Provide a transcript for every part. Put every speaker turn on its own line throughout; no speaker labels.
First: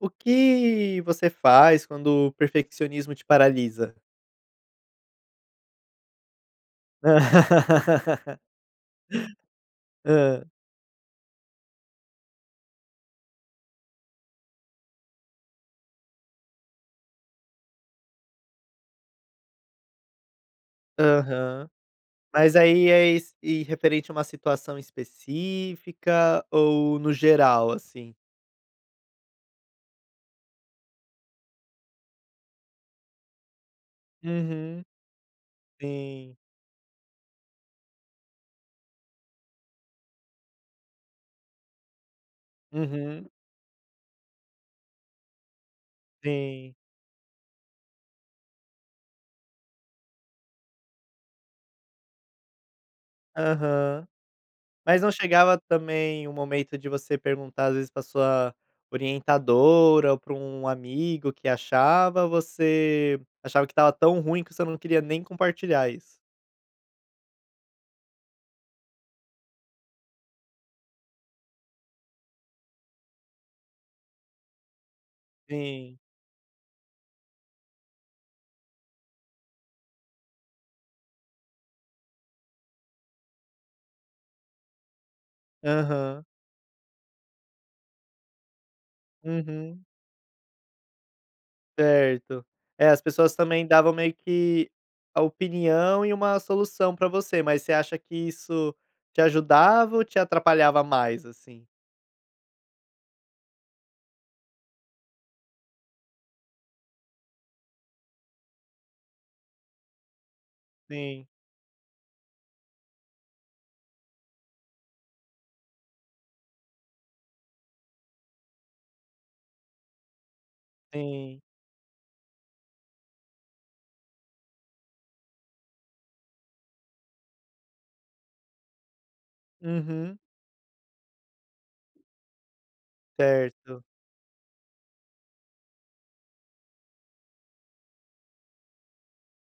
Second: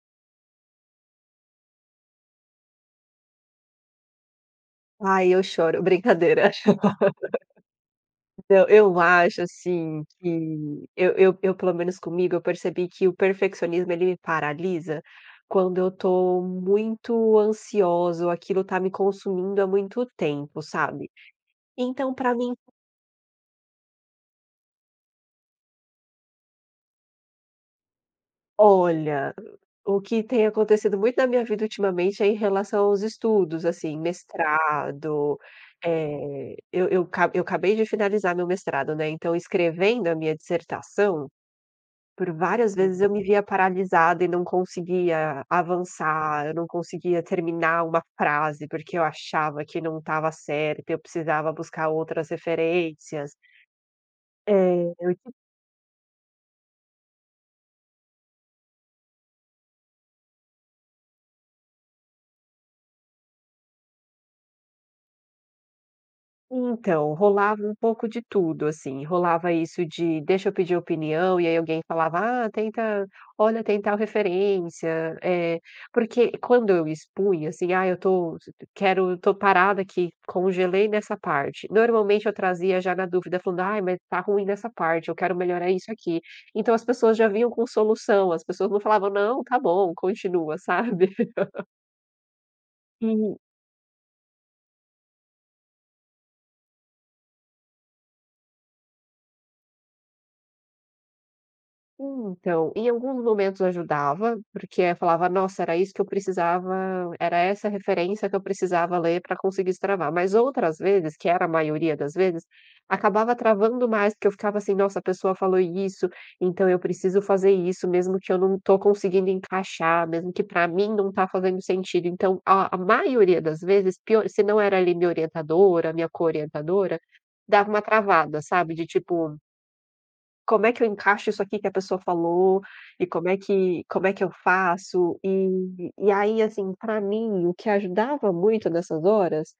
O que você faz quando o perfeccionismo te paralisa?
Ai, eu choro. Brincadeira. Então, eu acho, assim,
Hã.
que eu eu eu pelo menos comigo eu percebi que o perfeccionismo ele me paralisa quando eu estou muito ansiosa ou aquilo tá me consumindo há muito tempo, sabe.
Aham.
Então pra mim
Mas aí é es e referente a uma situação específica, ou no geral assim?
Olha, o que tem acontecido muito na minha vida ultimamente é em relação aos estudos, assim.
Uhum.
Mestrado,
Sim.
eh, eu eu ca cabei de finalizar meu mestrado, né. Então escrevendo a minha dissertação, por várias vezes eu me
Uhum.
via paralisada e não conseguia avançar, eu não
Sim.
conseguia terminar uma frase, porque eu achava que não estava certo e eu precisava buscar outras referências.
Aham.
É,
Mas não
eu tip
chegava também um momento de você perguntar às vezes pra sua orientadora, ou para um amigo que achava? Você achava que estava tão ruim que você não queria nem compartilhar isso.
Então, rolava um pouco de tudo, assim. Rolava isso de, deixa eu pedir opinião, e aí alguém falava: "Ah, tenta olha tem tal referência", eh,
Sim.
porque quando eu expunha, assim: "Ah, eu estou quero estou parada aqui, congelei nessa parte", normalmente eu trazia já na dúvida falando: "Ai, mas está ruim dessa parte, eu quero melhorar isso aqui".
Aham.
Então as pessoas já vinham com solução, as pessoas não falavam: "Não, tá
Uhum.
bom, continua", sabe.
Certo. É, as pessoas
E
também davam meio que a opinião e uma solução pra você. Mas você acha que isso te ajudava ou te atrapalhava mais, assim?
Então, em alguns momentos ajudava, porque aí eu falava: "Nossa, era isso que eu precisava, era essa referência que eu precisava ler para conseguir destravar", mas outras vezes,
Sim.
que era a maioria das vezes, acabava travando mais, porque eu ficava, assim: "Nossa, a pessoa falou isso, então eu preciso fazer isso, mesmo que eu não tô conseguindo encaixar, mesmo que para mim não tá
Sim.
fazendo sentido". Então o a maioria das vezes, pio se não era ali minha orientadora, minha co-orientadora, dava uma travada, sabe, de tipo
Uhum.
Como é que eu encaixo isso aqui que a pessoa falou e como é que
Certo.
como é que eu faço? E e aí, assim, para mim o que ajudava muito nessas horas,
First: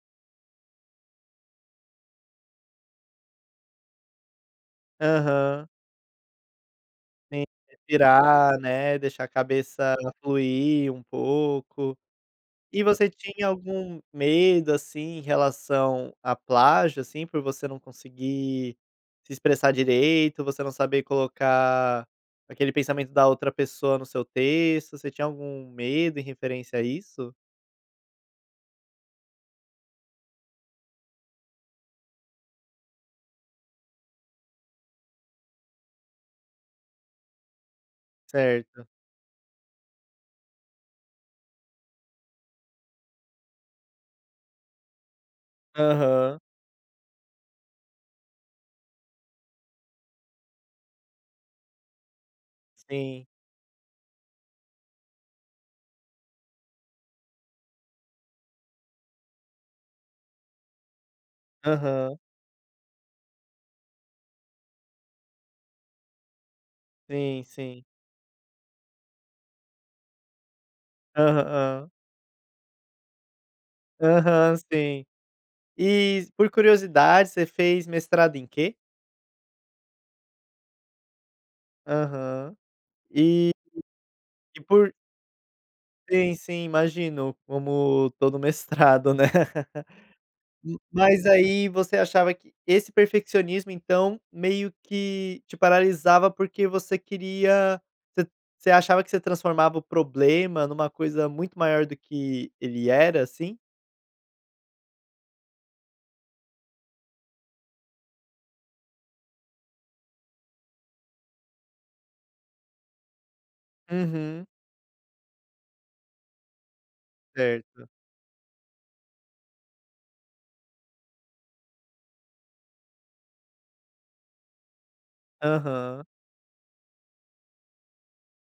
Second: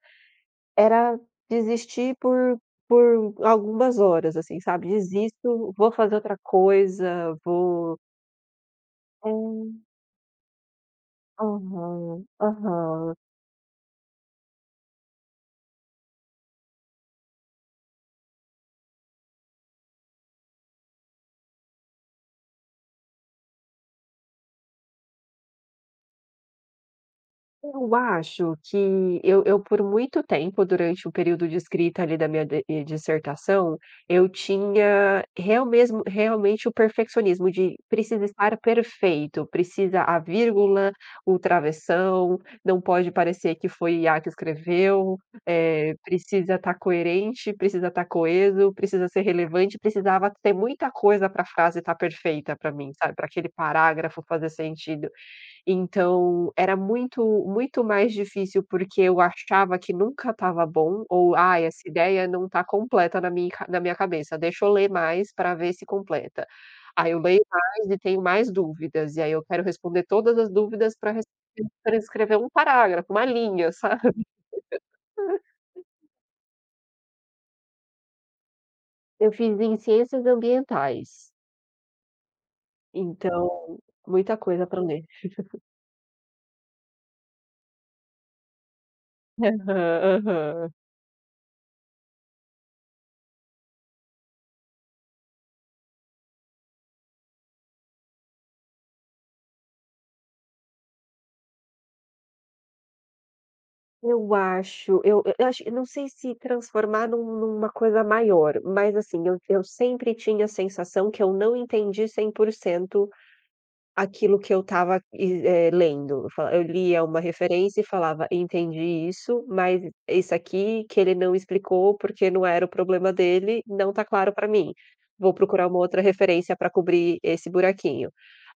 era desistir por por algumas horas, assim, sabe.
Aham.
Desisto, vou fazer outra coisa,
Tem que
vou
respirar, né, eixar a
É.
cabeça fluir um pouco.
Uhum,
E você
uhum.
tinha algum medo, assim, em relação à plágio, assim, por você não conseguir se expressar direito, você não saber colocar aquele pensamento da outra pessoa no seu texto, você tinha algum medo em referência a isso?
Eu acho que eu eu, por muito tempo, durante o período de escrita ali da minha d dissertação, eu tinha real mesmo realmente o perfeccionismo de: "Precisa estar
Certo.
perfeito, precisa a vírgula o travessão, não pode parecer que foi IA que escreveu, eh,
Aham.
precisa estar coerente, precisa estar coeso, precisa ser relevante.", precisava ter muita coisa para a frase estar perfeita para mim, sabe,
Sim.
para aquele parágrafo fazer sentido. Então, era muito muito mais difícil porque eu achava que nunca estava bom ou: "Ah, essa
Aham.
ideia não está completa na minha na minha cabeça. Deixa eu ler mais para ver se completa.". Aí, eu leio
Sim, sim.
mais e tenho mais dúvidas, e aí eu quero responder todas as dúvidas para res
Aham.
para escrever 1 um parágrafo, uma linha, sabe.
Aham, sim. E, por curiosidade, você fez mestrado em quê?
Eu fiz em ciências ambientais.
Aham, eh
Então, muita
e
coisa pra
por
ler.
Sim, sim, imagino, como todo mestrado, né?
Aham, aham.
Mas aí você achava que esse perfeccionismo então, meio que te paralisava, porque você queria ce você achava que você transformava o problema numa coisa muito maior do que ele era, assim?
Eu acho, eu eu acho eu não sei se transformar num numa coisa maior, mas assim, eu eu sempre tinha sensação que eu não entendi 100% aquilo
Uhum.
que eu estava, eh, é lendo. Eu fa eu lia uma referência e
Certo.
falava: "Entendi isso." Mas e esse aqui que ele não explicou, porque não era o problema dele não tá claro para mim. Vou procurar uma outra
Aham.
referência pra cobrir esse buraquinho.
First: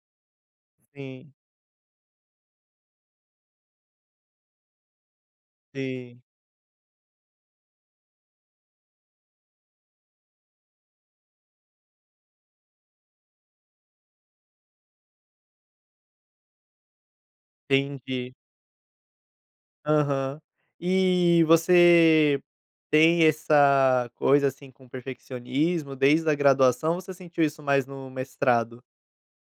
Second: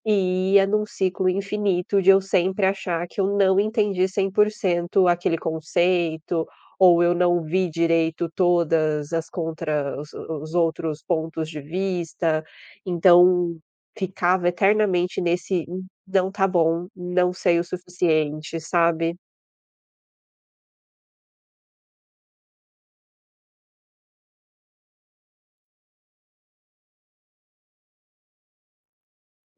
E ia num ciclo
Sim.
infinito de eu sempre achar que eu não entendi 100% aquele
Sim.
conceito, ou eu não vi direito todas as contra os os outros pontos de vista, então ficava eternamente nesse n não tá bom, não sei o
Entendi.
suficiente, sabe?
Aham, eh, você tem essa coisa, assim, com perfeccionismo desde a graduação ou você sentiu isso mais no mestrado?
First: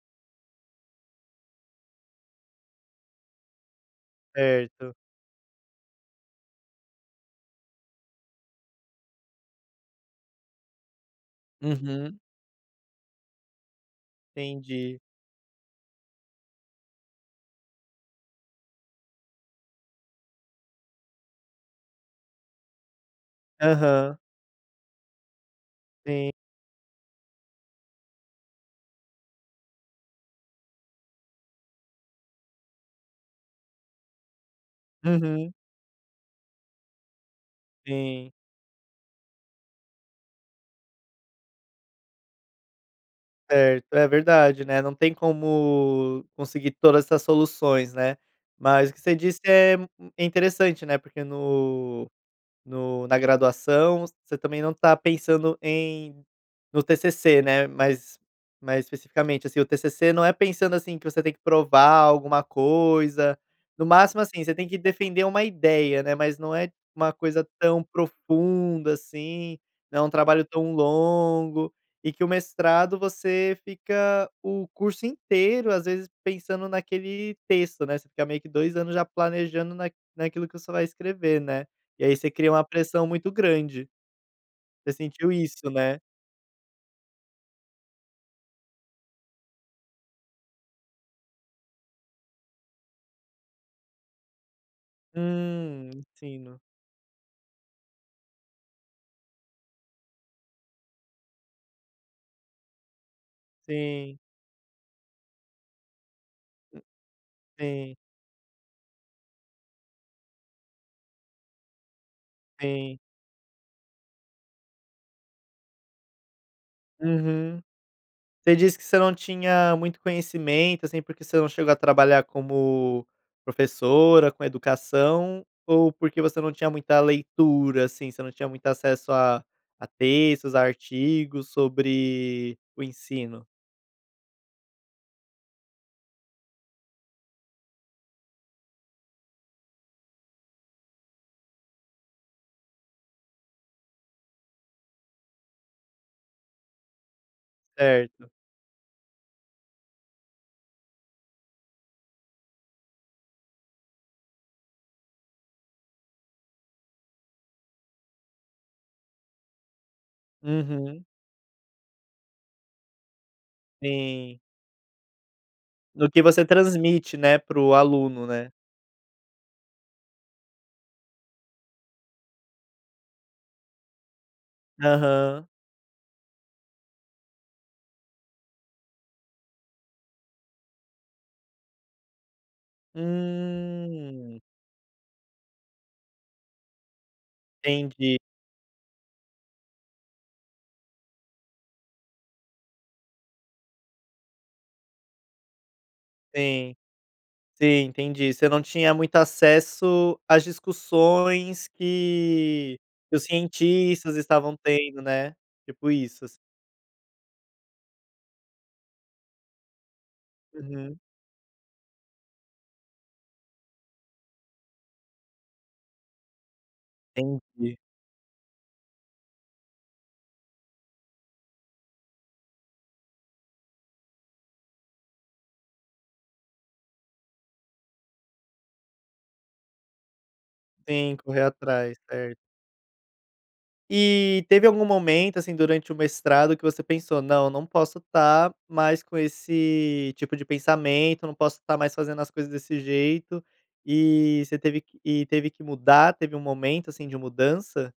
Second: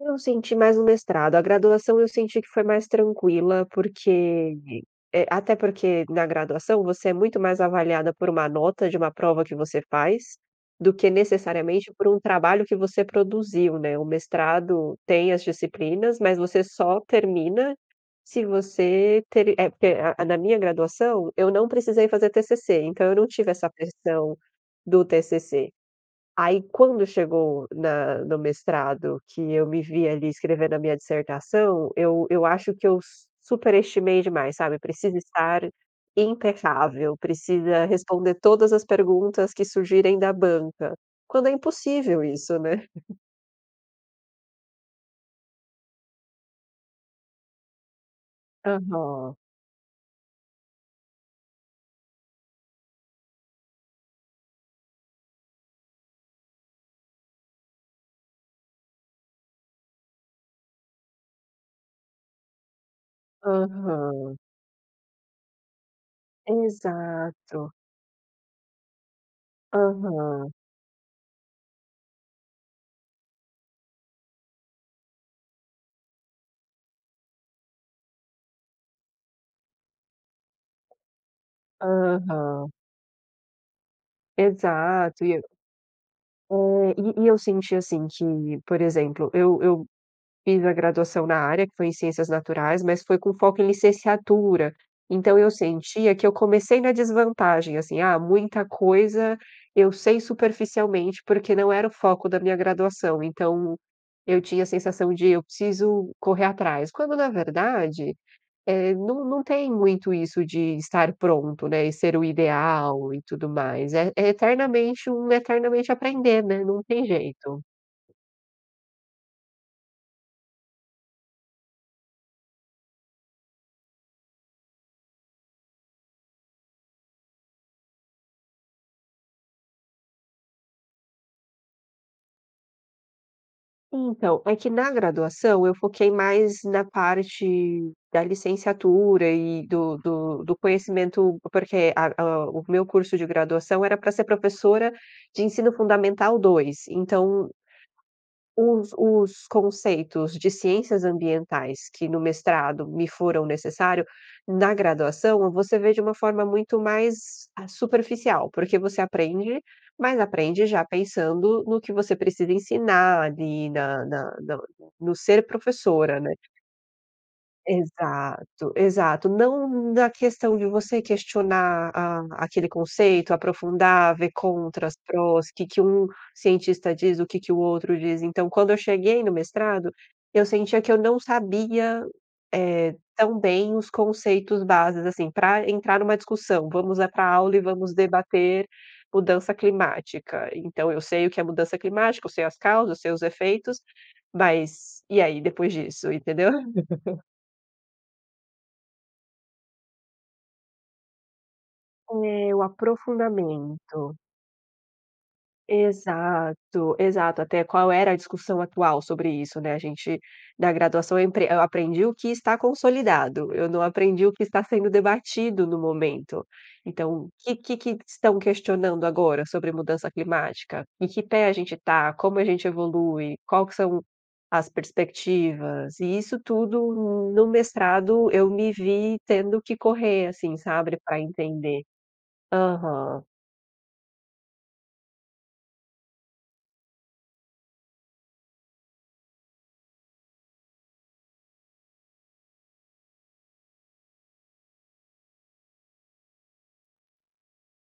Eu senti mais o mestrado, a graduação eu senti que foi mais tranquila porque,
Certo.
eh até porque na graduação, você é muito mais avaliada por uma nota de uma prova que você faz, do que necessariamente por
Uhum.
um trabalho que você produziu, né. O mestrado
Entendi.
tem as disciplinas, mas você só termina se você ter é, porque a na minha graduação, eu não precisei fazer TCC, então eu não tive essa
Aham.
pressão do TCC.
Sim.
Aí quando chegou na no mestrado, que eu me vi ali escrevendo a minha dissertação, eu eu acho que eu su superestimei demais, sabe. Precisa
Uhum.
estar impecável, precisa
Sim.
responder todas as perguntas que surgirem da banca. Quando é impossível isso, né.
Certo, é verdade, né, não tem como conseguir todas essas soluções, né. Mas o que você
Aham.
disse é, hum, é interessante, né, porque no no na graduação, você também não está pensando em no TCC, né, mais mais especificamente, assim. O TCC não é pensando assim, que você tem que provar alguma coisa. No máximo,
Aham.
assim, você tem que defender uma ideia, né, mas não é uma coisa
Exato.
tão profunda assim, não é um trabalho
Aham.
tão longo, e que o mestrado você fica o curso inteiro às vezes pensando naquele texto, né, você fica meio que dois anos já planejando naq naquilo que você vai escrever, né. E aí você cria uma
Aham.
pressão muito grande. Você
Exato
sentiu
e eu
isso, né?
É, e e eu senti assim que, por exemplo, eu eu fiz a graduação na área, que foi em ciências naturais, mas foi com foco em licenciatura, então eu
Hum,
sentia que eu
ensino.
comecei na desvantagem, assim. Ah, muita coisa eu sei superficialmente, porque não era o foco da minha graduação. Então,
Sim.
eu tinha a sensação de: eu preciso correr atrás, quando na
Sim.
verdade, eh, não não tem muito isso de estar pronto, né, e ser o
Sim.
ideal e tudo mais. É é eternamente um eternamente aprender, né, não tem jeito.
Uhum. Você disse que você não tinha muito conhecimento, assim, porque você não chegou a trabalhar como professora, com educação, ou porque você não tinha muita leitura, assim, você não tinha muito acesso a a textos, artigos sobre o ensino?
Então, é que na graduação eu foquei mais na parte da licenciatura e do do do conhecimento, porque a o o meu curso de graduação era pra ser professora de ensino fundamental dois, então
Certo.
os os conceitos de ciências ambientais que no mestrado me foram necessário, na graduação, você vê de um forma muito mais, ah, superficial porque você aprende, mas aprende já
Uhum.
pensando no que você precisa ensinar ali na na
Sim.
no ser
No
professora,
que
né.
você transmite, né, para o aluno, né.
Exato. Exato, não na questão de você questionar a aquele conceito, aprofundar, ver contras, prós,
Aham.
o que que um cientista diz, o que que o outro diz. Então, quando eu cheguei no mestrado, eu sentia que eu não sabia, eh, tão bem os
Hum.
conceitos bases, assim, pra entrar numa discussão. Vamos é pra a aula e vamos
Entendi.
debater mudança climática. Então, eu sei o que é mudança climática, eu sei as causas, eu sei os efeitos, mas e aí, depois disso, entendeu?
Sim. Sim, entendi. Você não tinha muito acesso às discussões
É, o
que que os
aprofundamento.
cientistas estavam tendo, né. Tipo isso, assi
Exato. Exato, até qual era a discussão atual sobre isso, né. A gente na
Uhum.
graduação eu empre eu aprendi o que está consolidado, eu não aprendi o que está sendo debatido no momento. Então, o que que
Entendi.
que estão questionando agora sobre mudança climática? Em que pé a gente está? Como a gente evolui? Qual que são as perspectivas? E isso tudo, no mestrado, eu me vi tendo que correr, assim sabe,
Sim,
pra
correr
entender.
atrás, certo.
Aham.
E teve algum momento, assim, durante o mestrado que você pensou: "Não, eu não posso tá mais com esse tipo de pensamento, eu não posso tá mais fazendo as coisas desse jeito." E você teve que e teve que mudar, teve um momento, assim, de mudança?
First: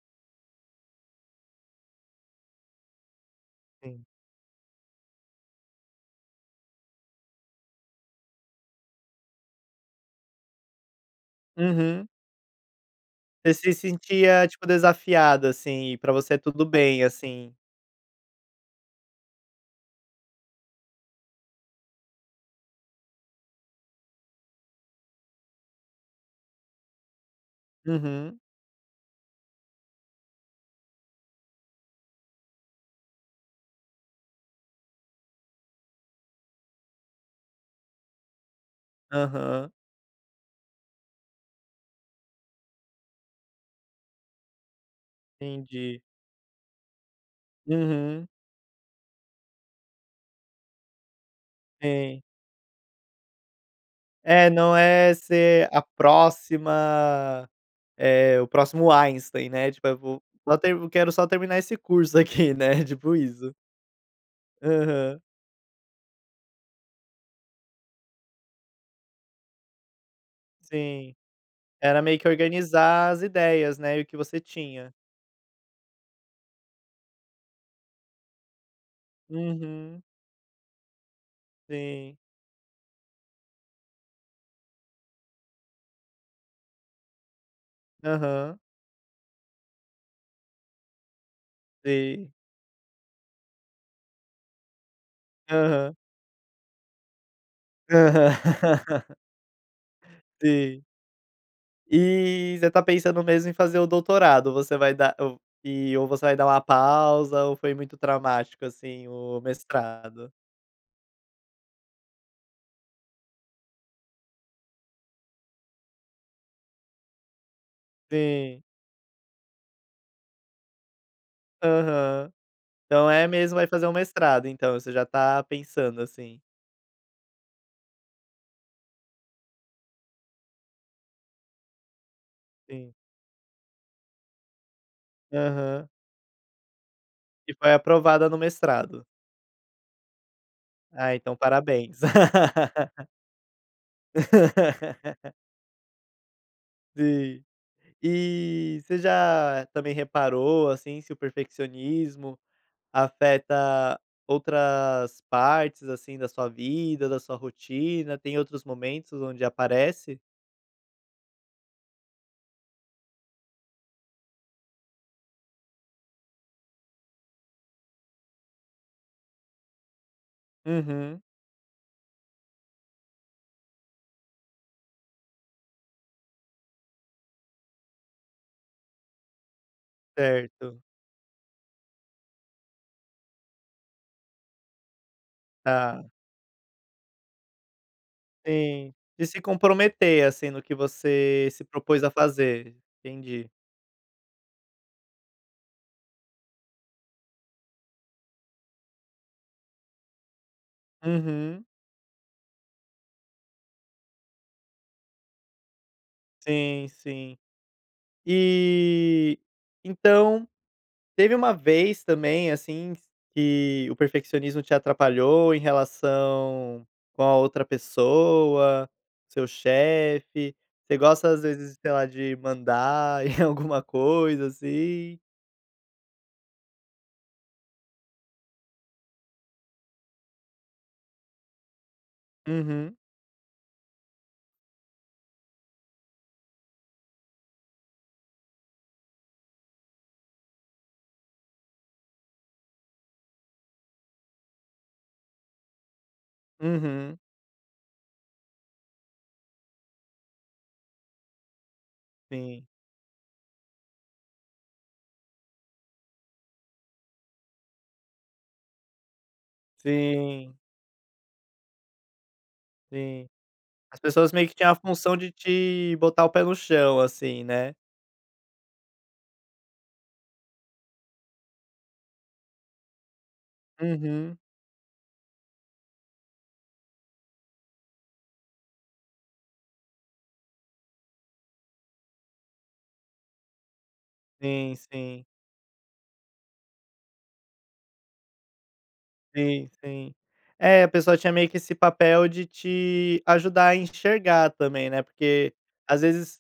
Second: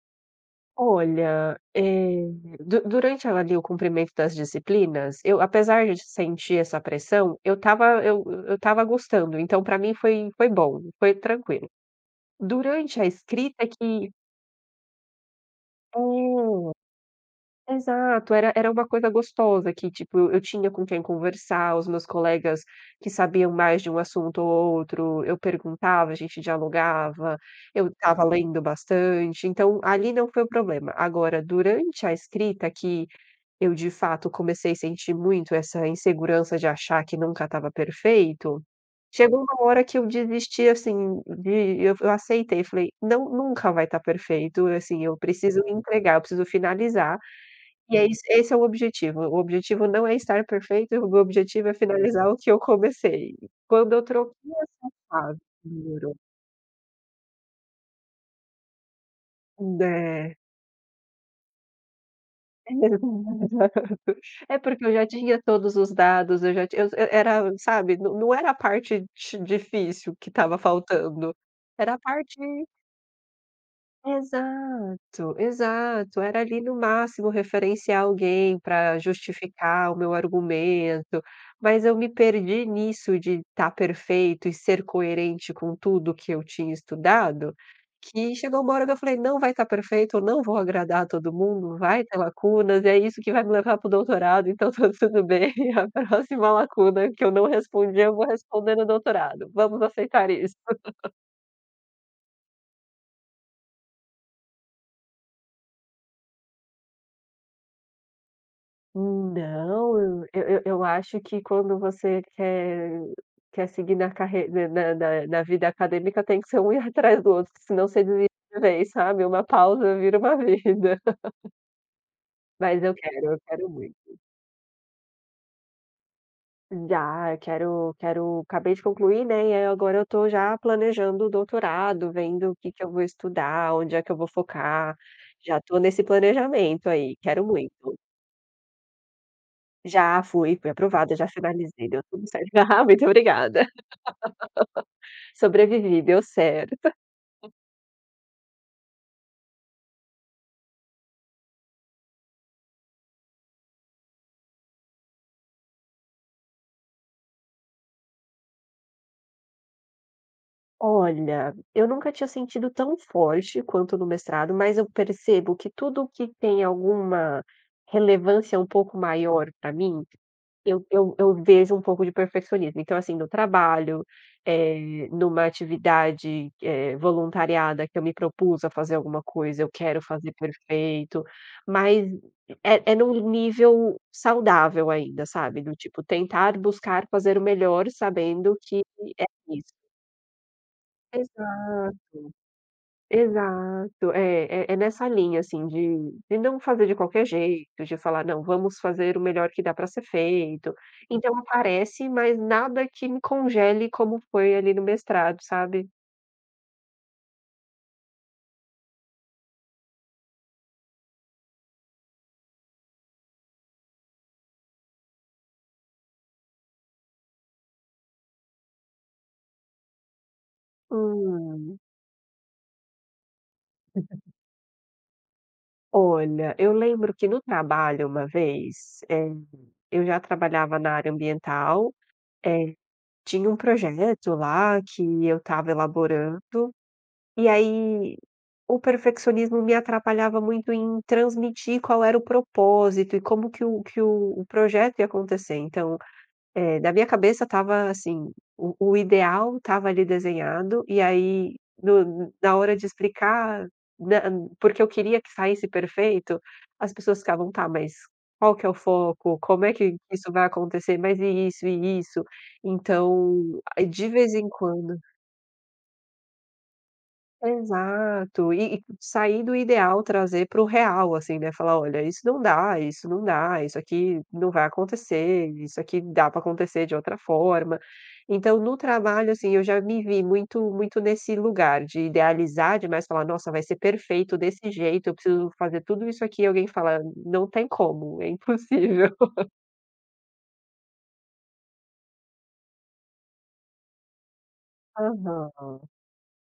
Olha, eh, du durante, ali, o
Sim.
cumprimento das disciplinas eu apesar de sentir essa pressão, eu estava eu eu estava gostando, então pra mim foi foi bom, foi tranquilo.
Uhum.
Durante a escrita
Você se
que
sentia, tipo, desafiada, assim, e pra você tudo bem, assim.
é, exato era era uma coisa gostosa que, tipo, eu tinha com quem conversar, os meus colegas que sabiam mais de um assunto ou outro, eu perguntava, a gente dialogava, eu estava
Uhum.
lendo bastante, então, ali não foi o problema. Agora durante a escrita que, eu de fato comecei sentir muito essa insegurança de achar que nunca estava perfeito, chegou uma
Aham.
hora que eu desisti, assim, de eu aceitei e falei: "Não, nunca vai tá perfeito, assim, eu preciso
Entendi.
entregar, eu preciso finalizar." E é isso
Uhum.
esse é o objetivo, o objetivo não é estar perfeito, o meu objetivo é
Sim.
finalizar o que eu comecei. Quando eu troquei
É, não
essa
é
frase
ser a
melhorou.
próxima, eh, o próximo Einstein, né.
Hum,
Tipo eu vou
né.
vo até eu quero só terminar esse curso aqui né, tipo isso.
[unintelligible] É porque eu já
Aham.
tinha todos os dados, eu já tinha era era, sabe, não era a parte ti difícil que estava
Sim,
faltando era a
era meio que
parte
organizar as ideias, né, e o que você tinha.
Exato, exato, era ali, no máximo referenciar alguém pra justificar o
Uhum.
meu argumento, mas eu me
Sim.
perdi nisso de tá perfeito e ser coerente com tudo que eu tinha estudado, que
Aham.
chegou uma hora que eu falei: "Não vai tá perfeito, eu não vou agradar todo mundo, vai ter
Sim.
lacunas e é isso que vai me levar pro doutorado, então, tá tudo bem. A
Aham.
próxima lacuna que eu não respondi, eu vou responder no
Aham.
doutorado, vamos aceitar isso."
Sim. E, você tá pensando mesmo em fazer o doutorado, ou você vai dar um e ou você vai dar uma pausa, ou foi muito traumático, assim, o
Não, eu
mestrado?
eu eu acho que quando você quer quer seguir na carre ne na na vida acadêmica tem que ser um erro atrás do outro que senão você desiste de
Sim.
vez sabe. Uma pausa vira uma vida.
Aham,
Mas eu
então é
quero, eu
mesmo vai
quero
fazer
muito.
um mestrado então, você já tá pensando, assim.
Dá, eu quero quero, acabei de concluir, né, e aí agora eu tô já planejando o doutorado, vendo o que que eu
Sim.
vou estudar, onde é que eu vou focar. Já tô
Aham.
nesse planejamento aí, quero
E foi
muito.
aprovada no mestrado.
Já fui, fui
Ah,
aprovada, já
então
finalizei,
parabéns.
deu tudo certo Aham, muito obrigada. Sobrevivi, deu certo.
Sim. E, você já também reparou, assim, se o perfeccionismo afeta outras partes, assim, da sua vida, da sua rotina, tem outros momentos onde aparece?
Olha, eu nunca tinha sentido tão forte quanto no mestrado, mas eu percebo que tudo o que tem alguma relevância um pouco maior pra mim, eu eu
Uhum.
eu vejo um pouco de perfeccionismo. Então, assim, no trabalho, eh, numa atividade que eh voluntariada, que eu me propus a fazer alguma coisa, eu quero fazer
Certo.
perfeito. Mas é é num nível saudável ainda, sabe. Do tipo
Tá.
tentar buscar fazer o melhor sabendo que
Sim.
é
De se
isso.
comprometer, assim, no que você se
Exato.
propôs a fazer. Entendi.
Exato. É é é nessa linha, assim, de de não fazer de qualquer jeito, de falar: "Não, vamos fazer o melhor que dá pra ser feito". Então
Uhum.
aparece, mas nada que me congele como foi ali no mestrado, sabe?
Sim, sim. E, então, teve uma vez também, assim, q que o perfeccionismo te atrapalhou em relação com a outra pessoa, o seu chefe? Você gosta, às vezes
Hum.
de, sei lá, de mandar em alguma coisa, assim?
Olha, eu lembro que no trabalho uma vez, eh, eu já trabalhava na área ambiental. Eh,
Uhum.
tinha um projeto lá que eu estava elaborando. E aí o perfeccionismo me atrapalhava muito em transmitir qual era o propósito, e como que o que o projeto ia acontecer. Então, eh, na minha
Uhum.
cabeça estava, assim, o o ideal estava ali desenhad,o e aí no na
Sim.
hora de explicar nam porque eu queria que saísse perfeito, as pessoas ficavam: "Tá mas, qual que é o foco? Como é que isso vai
Sim.
acontecer? Mas e isso e isso?"
Sim.
Então aí
As
de
pessoas
vez
meio
em
que tinham a
quando
função de te botar o pé no chão, assim, né?
Exato, e e sair do ideal trazer pro real, assim, né, falar: "Olha, isso não dá, isso não dá, isso aqui
Uhum.
não vai acontecer, isso aqui dá pra acontecer de outra forma." Então no trabalho, assim, eu já me vi muito muito nesse lugar de idealizar demais falar: "Nossa, vai ser perfeito desse
Sim,
jeito. Eu
sim.
preciso fazer tudo isso aqui." E alguém fala: "Não tem como, é impossível."
Sim, sim. É, a pessoa tinha meio que esse papel de te ajudar a enxergar também, né, porque,
Aham.
às vezes,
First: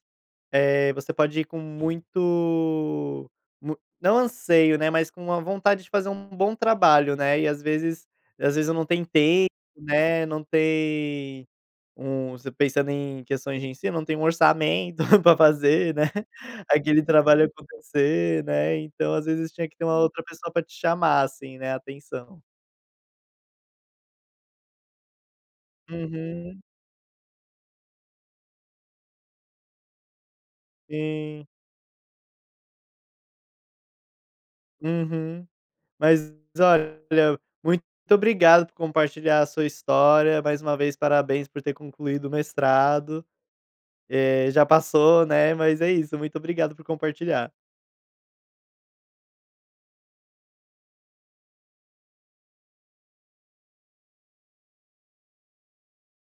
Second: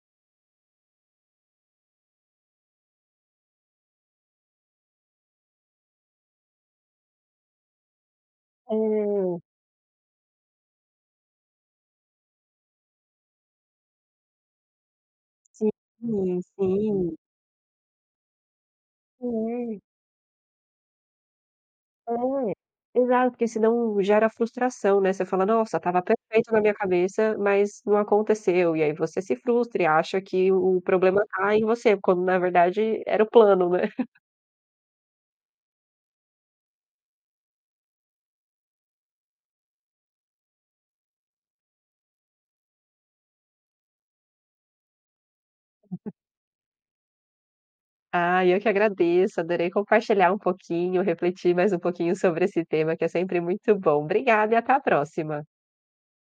eh, você pode ir com muito mu não anseio, né, mas com uma vontade de fazer um bom trabalho, né, e às vezes às vezes, eu não tempo,
É.
né, não tem um pensando em questões de ensino, não tem um orçamento para fazer, né,
Sim,
aquele
sim.
trabalho acontecer, né. Então, às vezes, tinha que
É.
ter uma outra pessoa pra te chamar, assim, né, atenção.
É, exato, porque senão gera frustração, né? Você fala: "Nossa, estava perfeito na
Uhum.
minha cabeça, mas não aconteceu." E aí você se frustra, e acha que o problema
Sim.
tá em você, quando na verdade era o plano, né?
Uhum. Mas olha, muito obrigado por compartilhar a sua história, mais uma vez parabéns por ter concluído o mestrado. Eh, já passou, né, mas é isso, muito obrigado por compartilhar.
Ah, eu que agradeço, adorei compartilhar um pouquinho, refletir mais um pouquinho sobre esse tema que é sempre muito bom. Obrigada e até a próxima.